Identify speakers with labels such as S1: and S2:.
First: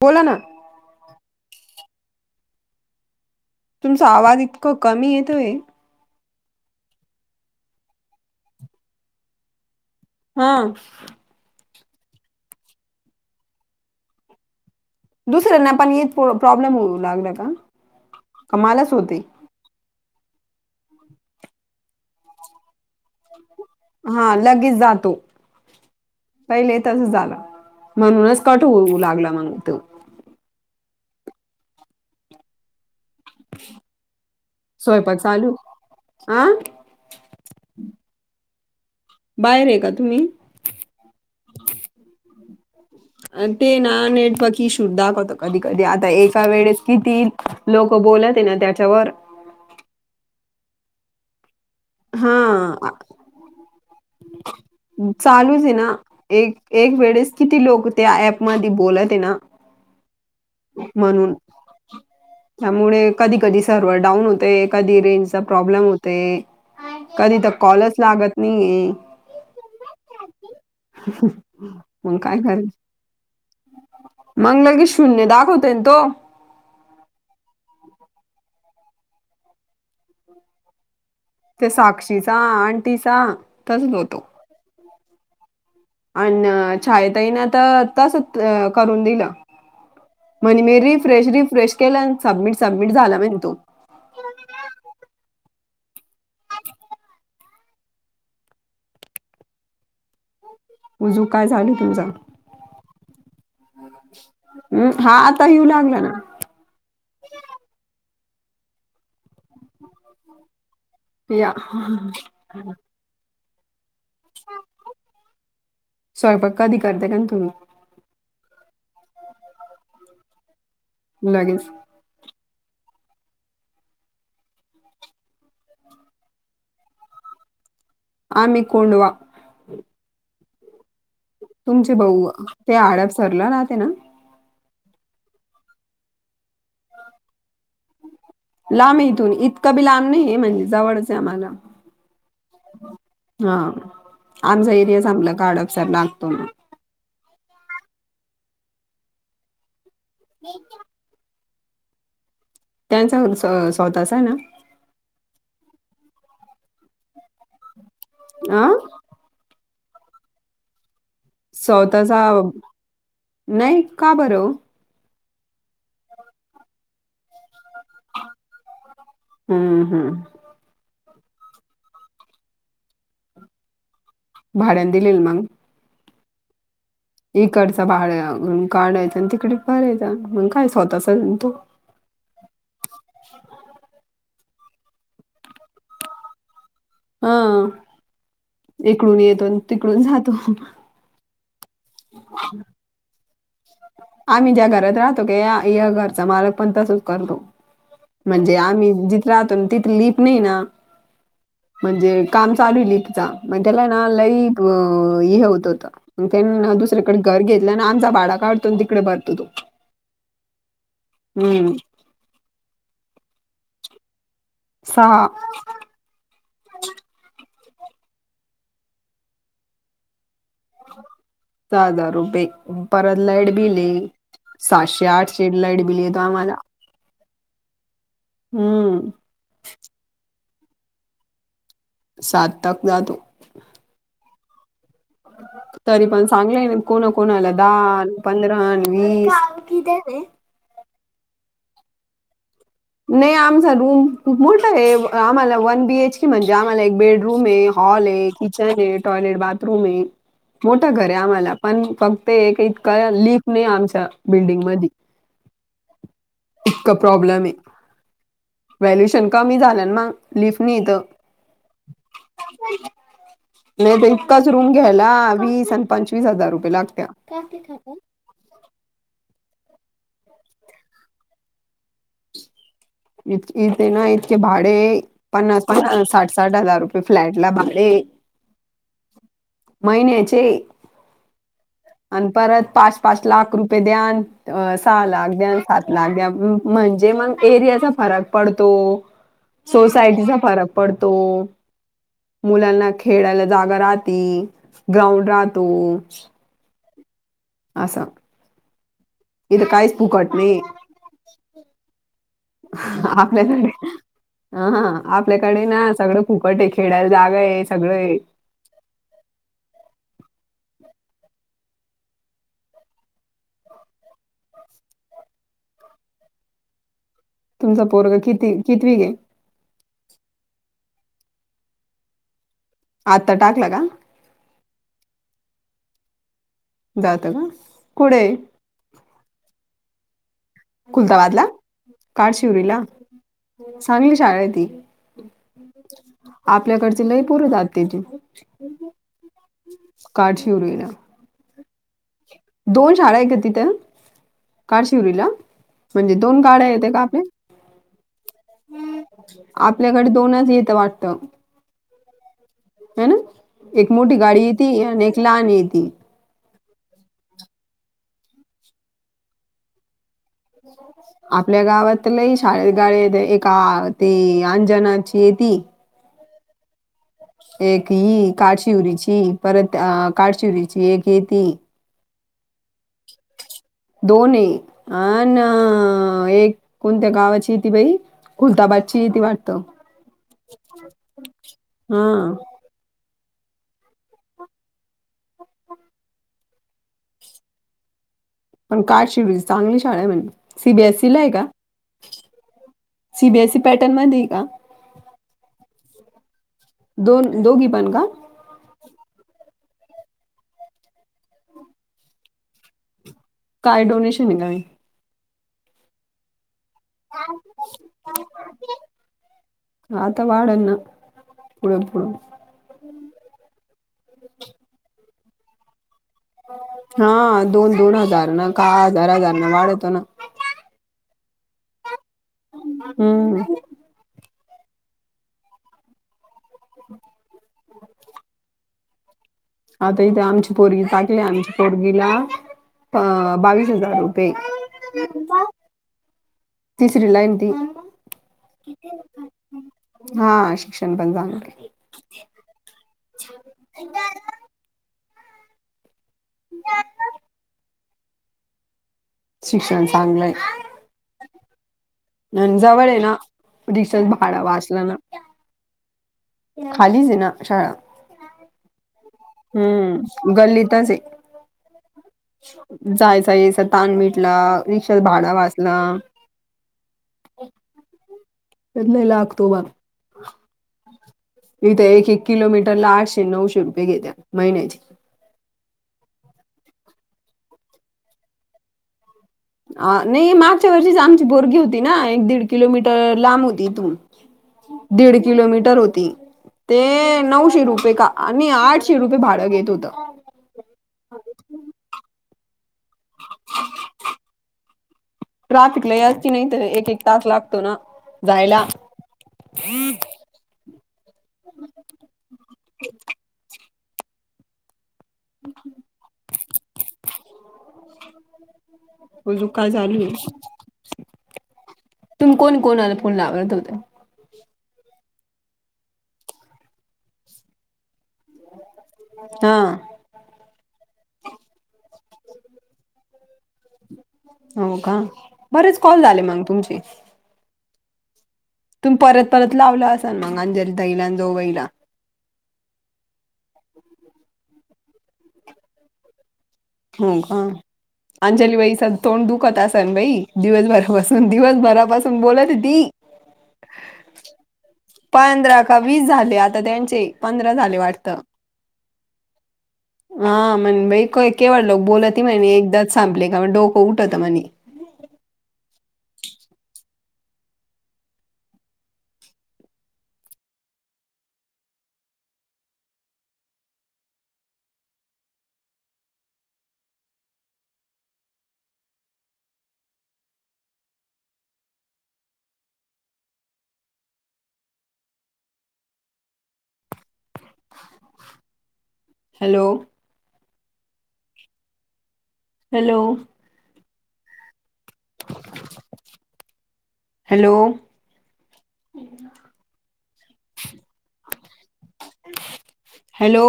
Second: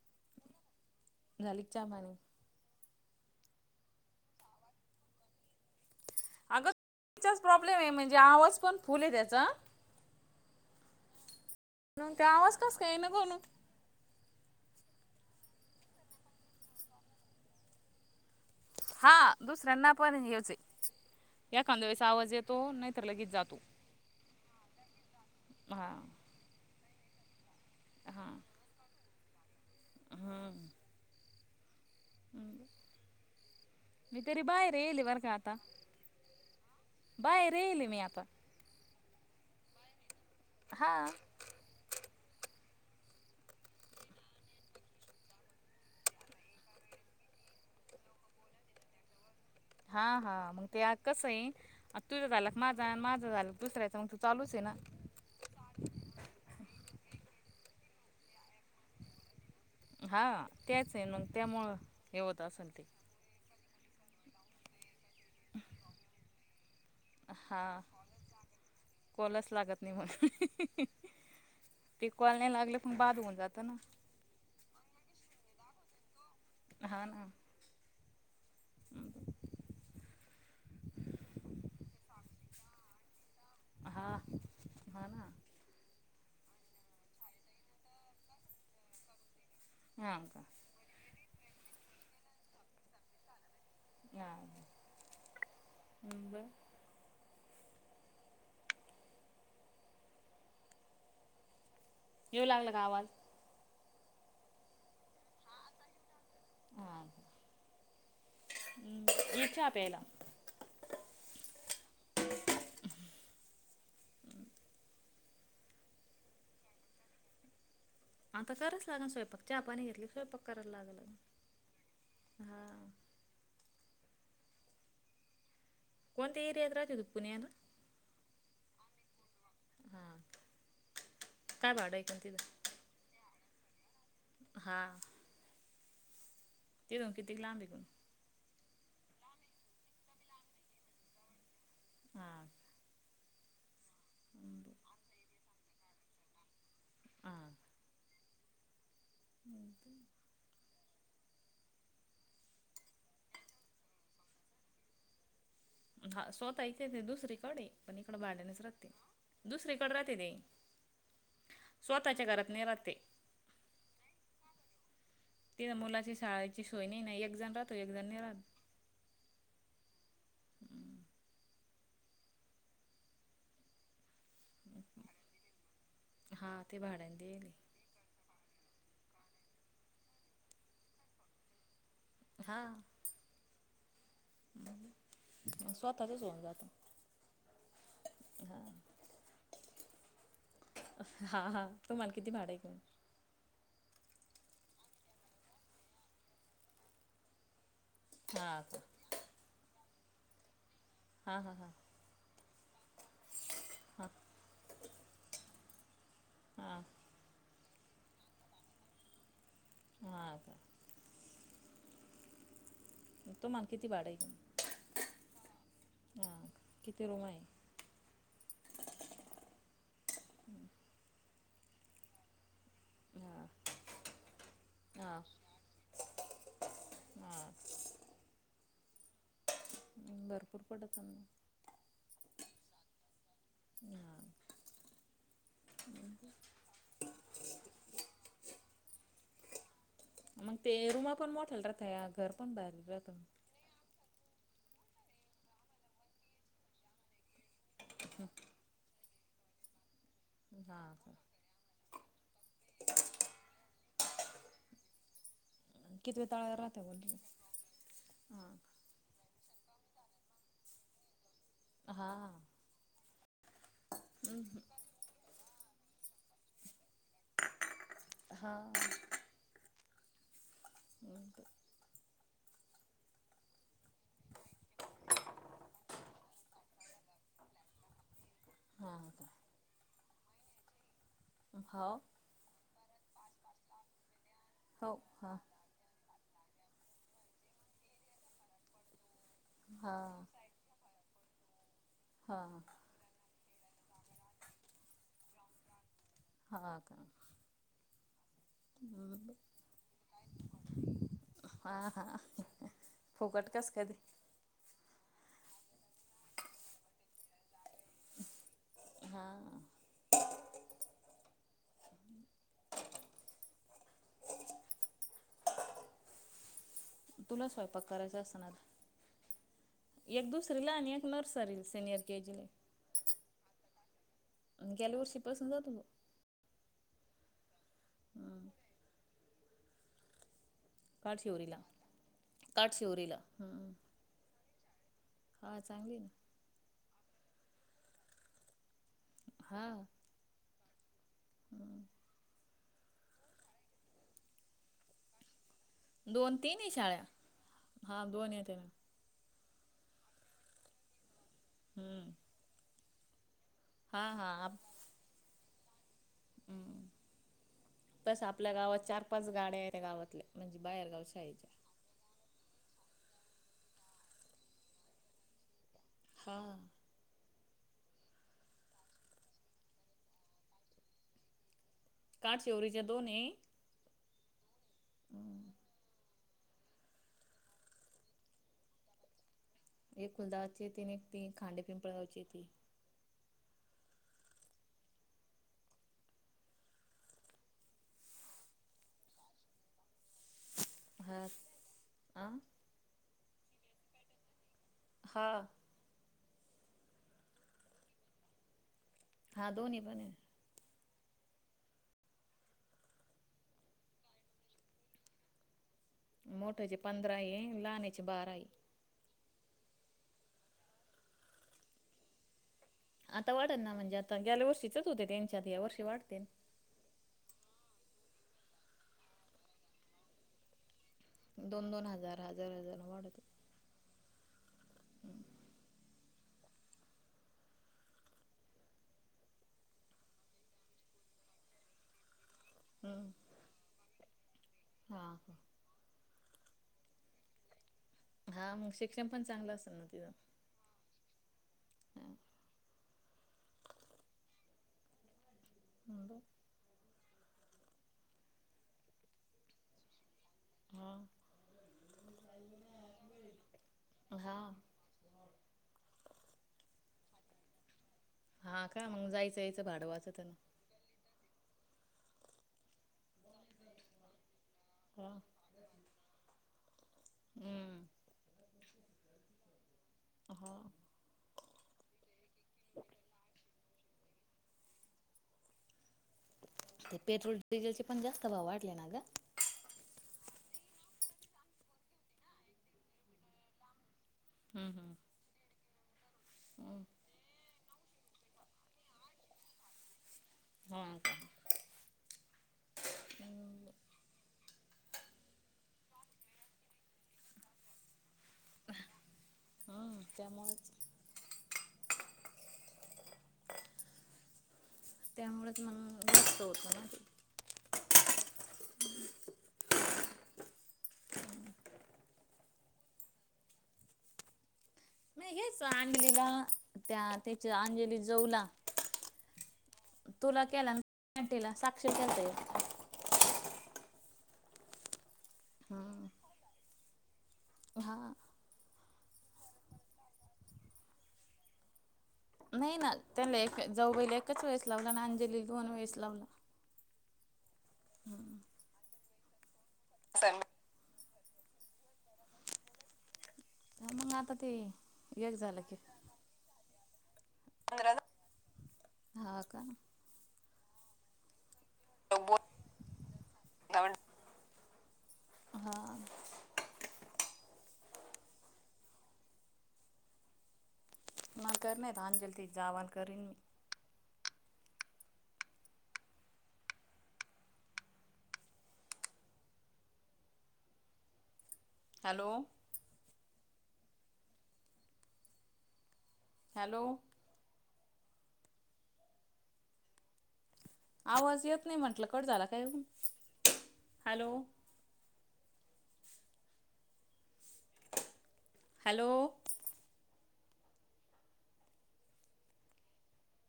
S1: बोला ना
S2: झालं का चहा पाणी?
S1: तुमचा, आवाज इतक कमी येतो आहे.
S2: अगं, प्रॉब्लेम [inaudible] आहे. म्हणजे? आवाज पण फुल आहे. त्याचा
S1: हा...
S2: न त्या. आवाज कस काय ना. कोण
S1: दुसऱ्यांना पण य प्रॉब्लेम होऊ लागला का? क मालच होते.
S2: हा दुसऱ्यांना पण ह्योचं हे. एखांद्यावेळेस आवाज ये तो नाही तर, लगेच जातो
S1: हा लगेच जातो
S2: हां.
S1: पहिले तसच झालं, म्हणूनच कट होऊ लागला. मंग तो
S2: हा.... मी, तेरी बाय रेल
S1: स्वयंपाक
S2: वर [inaudible] का
S1: चालू
S2: आता
S1: आ
S2: बाहेर गेली मी आता.
S1: बाहेर आहे का? तम्ही
S2: हा...
S1: ते ना नेटवकि शुरधाख होत. कधी, कधी, आता एका वेळेस किती लोक बोलत ना. त्याच्यावर
S2: हा... हा... मग ते आ कस आहे. तुझं झालंला
S1: हा
S2: माझा. माझ झाला. दुसऱरायचं मग तू चालूच आहे ना
S1: चालूच आहे ना. एक एक वेळेस किती लोक त्या ऍप मध्ये बोलत आहे ना.
S2: हां.. तेच आहे. नग
S1: म्हणून
S2: त्यामुळं हे होत असेल. ते
S1: कधी, कधी, सर्व्हर डाऊन होते. कधी रेंजचा प्रॉब्लेम होते. कधी, तर
S2: हा
S1: कॉलच लागत नाहीय.
S2: कॉलच लागत नाही. म्हणून, ते
S1: मग काय
S2: कॉल नाही लागले पण बाद होऊन जातं ना.
S1: मगला की शून्य दाखवते ना. तो
S2: हा... ना आ.....
S1: ते साक्षीचा आणंटीचा तसल होतो.
S2: ह.... ना
S1: अ.. छाय, ताईना तर तसच करून दिलं.
S2: हा का
S1: म्हणे, मी रिफ्रेश, रिफ्रेश, केला. सबमिट, सबमिट झाला म्हणे तो.
S2: ह मुब [inaudible]
S1: उजू काय झालं. तुमझ
S2: येऊ लागलं का आवाज
S1: हम्म... हा आता येऊ लागला ना.
S2: हां... रे चहा प्यायला.
S1: या.. या... स्वयंपाक कधी करता का तुम्ही
S2: आता कररात लाग. [inaudible] स्वयंपाक चा आपनी घेतली स्वयंपाक कररात लागलं.
S1: लगेच...
S2: हा... कोणते एरिया अ [inaudible] राचुप पुणेन
S1: आमिकडवा
S2: हा... काय
S1: तुमचे
S2: भाडं आहे कोण
S1: भाऊ
S2: तिथं
S1: ते हडपसरला राहते ना
S2: हा... ते कितीक लांब तघून.
S1: लांब आहे. इथून इतकं बी लांब नाही आहे, म्हणजे? जवळच आहे आम्हाला.
S2: हा,
S1: हा, आमचा एरियाचां आपला काडपसार लागतो.
S2: हा, हा का,
S1: ए क्या, त्यांचा हुंन स स्वतःच आहे ना.
S2: हा, स्वतः इथेच दुसरीकडे पण इकडं भाड्यानेच
S1: अ
S2: राहते. दुसरीेकडे राहते नाही
S1: स्वतःचा
S2: स्वतःच्या घरात नाही राहते.
S1: नाही का बरं वो.
S2: ति मुलाची शाळेची सोय नाही नाही एक जण राहत एक जण नाही राहत.
S1: हम्म हम्म,
S2: हम्,
S1: भाड्या दिलेल मग.
S2: हा, ते भाड्याने. देईल
S1: इकडच बाड काढायच आणि तिकडे करायचं मग काय स्वतःच तू.
S2: हा, स्वतःचच होऊन जातो.
S1: हा, इकडून येतो तिकडून जातो.
S2: हा हा, तूम्हाला किती भाडा आहे.
S1: आम्ही ज्या घरात राहतो क या घरचा मालक पण तसच करतो. म्हणजे
S2: हा का
S1: आम्ही जिथ राहतो तिथ लिप नाही ना.
S2: हा हा हा,
S1: म्हणजे काम चालू आहे लि तिचा. मग त्याला ना
S2: हां
S1: लई हे होत होतं त्या
S2: हां
S1: दुसरे. तिकडे घर घेतलं आणि आमचा भाडा काढतो तिकडे भरतो तो.
S2: हा का,
S1: हम्म,
S2: तुम्हाला किती भाडं हाय इथं.
S1: सहा.
S2: ''हां'' किती रुम आहे. ह [inaudible]
S1: सहा हजार रुपये परत
S2: हां
S1: लाईट बिले साहशे आठशे. लाईट बिल येतो आम्हाला.
S2: हा का,
S1: हम्म,
S2: भरपूर पडत ना.
S1: सात तक ना तो.
S2: हा, [inaudible]
S1: तरी पण चांगलंय कोणा कोणा आला दहाान पंधरा वीस.
S2: मग ते रूमा पण मोठाल रा त्या घर पण भारी.
S1: नाही आमचा रूम खूप मोठा आहे. आम्हाला वन बीएच के म्हणजे आम्हाला एक बेडरूम आहे. हॉल आहे किचन आहे टॉयलेट बाथरूम आहे
S2: हा
S1: मोठं घर
S2: का
S1: आहे आम्हाला. पण फक्त एक इतका लिफ नाही आमच्या बिल्डिंग मधी.
S2: किवे ताळा्यावर राहते बोलली ''हां''
S1: व्हॅल्युशन कमी झालं मग लिफ नाही इथं.
S2: हा
S1: का [inaudible] नाही तर एकाच रूम घ्यायला वीस आणि पंचवीस हजार रुपये लागत्या.
S2: हा हो का?
S1: इ इथे ना इतके भाडे पन्नास पन साठ साठ हजार रुपये फ्लॅट ला भाडे
S2: हा हा का?
S1: महिन्याचे
S2: हाव.
S1: आणि परत पाच पाच लाख रुपये द्यान
S2: हो
S1: सहा लाख
S2: हा
S1: द्यान पाच लाख द्या म्हणजे मग एरियाचा फरक पडतो
S2: हा
S1: सोसायटीचा फरक पडतो
S2: हा
S1: मुलांना खेळायला जागा राहती ग्राउंड राहतो
S2: हा
S1: आसा नाही
S2: हा हा. फुकट
S1: आपल्याकडे
S2: कस कधी
S1: ह हा आपल्याकडे ना सगळं फुकट आहे खेळायला जागा आहे सगळं आहे.
S2: हा. तुला
S1: तुमचा
S2: स्वयंपाक
S1: पोरग
S2: करायचा असणार?
S1: किती कितवीक आहे
S2: एक दुसरीला आणि एक नर्सरी सिनियर के जी ला
S1: आत्ता टाकला का?
S2: आणि गेल्या वर्षीपासून जातो तो.
S1: जातो का कुठे?
S2: हम्म
S1: खुलताबादला
S2: काठशिवरीला
S1: काडशिवरीला
S2: काठशिवरीला
S1: चांगली शाळा
S2: हा चांगली आहे ना.
S1: आपल्याकडचे लय पोरं जात्याती
S2: हा.
S1: काठशिवरीला.
S2: हम्म. [inaudible]
S1: दोन शाळा आहे का तिथं काठशिवरीला?
S2: दोन तीन आहे शाळा हा दोन ये त्या ना
S1: आपल्याकडे दोनच येतं वाटतं.
S2: हम्म.
S1: हे ना एक
S2: हा
S1: मोठी
S2: हा
S1: गाडी
S2: आप-
S1: येती आणि एक लहान येती.
S2: हम्म तसं आपल्या गावात चार पाच गाड्या आहेत त्या गावातल्या. म्हणजे बाहेरगाव शाळेच्या
S1: आपल्या गावात त लय शाळे गाडे येतंय एका ती अंजणाचीय ती
S2: हा.
S1: एक ही काठशिवरीची परत अ काठशिवरीची एक येती.
S2: काठशिवरीच्या दोन आहे.
S1: दोन आहे हा ना एक कोणत्या गावाची येती बाई खुलताबादची ती वाट त
S2: एक कुलदाची तीन एक ती खांडे
S1: हा
S2: पिंपळगावची ती [unintelligible]
S1: पण काठशिवरीची चांगली शाळा आहे म्हणे सीबीएससी ला
S2: हा
S1: आहे का?
S2: आ
S1: सीबीएससी पॅटर्नमध्ये नाही का
S2: हा
S1: दोन दोघी पण का
S2: हा दोन्ही पण आहे
S1: काय डोनेशन आहे नवीन
S2: मोठ्याचे पंधरा आहे लहान्याचे बारा आहे
S1: आता वाढलं ना पुढं, पुढं
S2: आता वाढलं ना म्हणजे आता गेल्या वर्षीचेच होते त्यांच्यात या वर्षी वाढतेन
S1: हा दोन, दोन हजार ना का हजार, हजारन वाढत ना
S2: दोन, दोन हजार, हजार, हजार वाढतं
S1: हम्म. आता इथे आमची पोरगी टाकली आमच्या पोरगीला
S2: हम्म.
S1: आ बावीस हजार रु तेे
S2: हा हा
S1: तिसरीला आहे ना ती
S2: हा मग शिक्षण पण चांगलं असेल ना तिझ
S1: हा शिक क्षण पण चांगलय
S2: हा [unintelligible]
S1: शिक्षण चांगलंय
S2: हा
S1: पण जवळ आहे ना रिक्षाच भाड
S2: हा
S1: वाचल ना खालीच आहे ना शाळा
S2: हा का मग जायचं यायचं भाडं वाचत ना.
S1: हम्म गल्लीतच हे जायचा याचा ताण मिटला रिक्षाच
S2: हा
S1: भाड वाचल
S2: हम्म
S1: [unintelligible]
S2: ह
S1: इथे एक, एक किलोमीटर ला आठशे, नऊशे रुपये घेत्या महिन्याचे
S2: ते पेट्रोल डिझेलचे पण जास्त भाव वाटले ना ग
S1: हा नाही मागच्या वर्षीच आमची पोरगी होती ना एक दीड किलोमीटर लांब होती इथून
S2: हम्म
S1: दीड किलोमीटर होती ते
S2: हम्म.
S1: नऊशे रुपये का आणि आठशे रुपये भाड घेत होत
S2: ह [unintelligible]
S1: ट्राफिक लय असती न तर एक, एक तास लागतो ना जायला
S2: हा त्यामुळेच त्यामुळेच मग जास्त होत ना [unintelligible]
S1: अजून काय चालू आहे तुम्ही कोणी कोणाला फोन लावत होते
S2: नाही हेच अंजलीला त्या तिच्या अंजलीच्या जाऊला
S1: ह
S2: तुला केला तिला साक्षी ला केलता एक
S1: हो का बरेच कॉल
S2: हम्म.
S1: झाले मग तुमचे
S2: हा.
S1: तुम्ही परत- परत लावला असाल मग. अंजलीताईला न जावबाईला.
S2: नाही ना. त्याला एक जावबाईला एकाच वेळेस लावला. आणि अंजलीला दोन वेळेस लावला.
S1: हो, का? अंजलीबाईचा तोंड दुखत असेन बाई, दिवसभर. असन. दिवसभरापासून बोलती ती.
S2: हा मग, आता ते एक
S1: पंधरा
S2: झालं की
S1: का वीस झाले आता त्यांचे? पंधरा झाले वाटतं.
S2: हा, का?
S1: हा म्हणे बाई काई, केवळ लोक बोलती
S2: बोल
S1: म्हणे. एकदाच संपले का, डोकं उठत म्हणे.
S2: हा. मले कर नाहीत अंजलीताई. जावान करीन मी. हॅलो. हॅलो.
S1: हॅलो.
S2: आवाज येत नाही म्हंटल. कट झाला काय?
S1: Hello
S2: hello.
S1: Hello.
S2: Hello
S1: hello.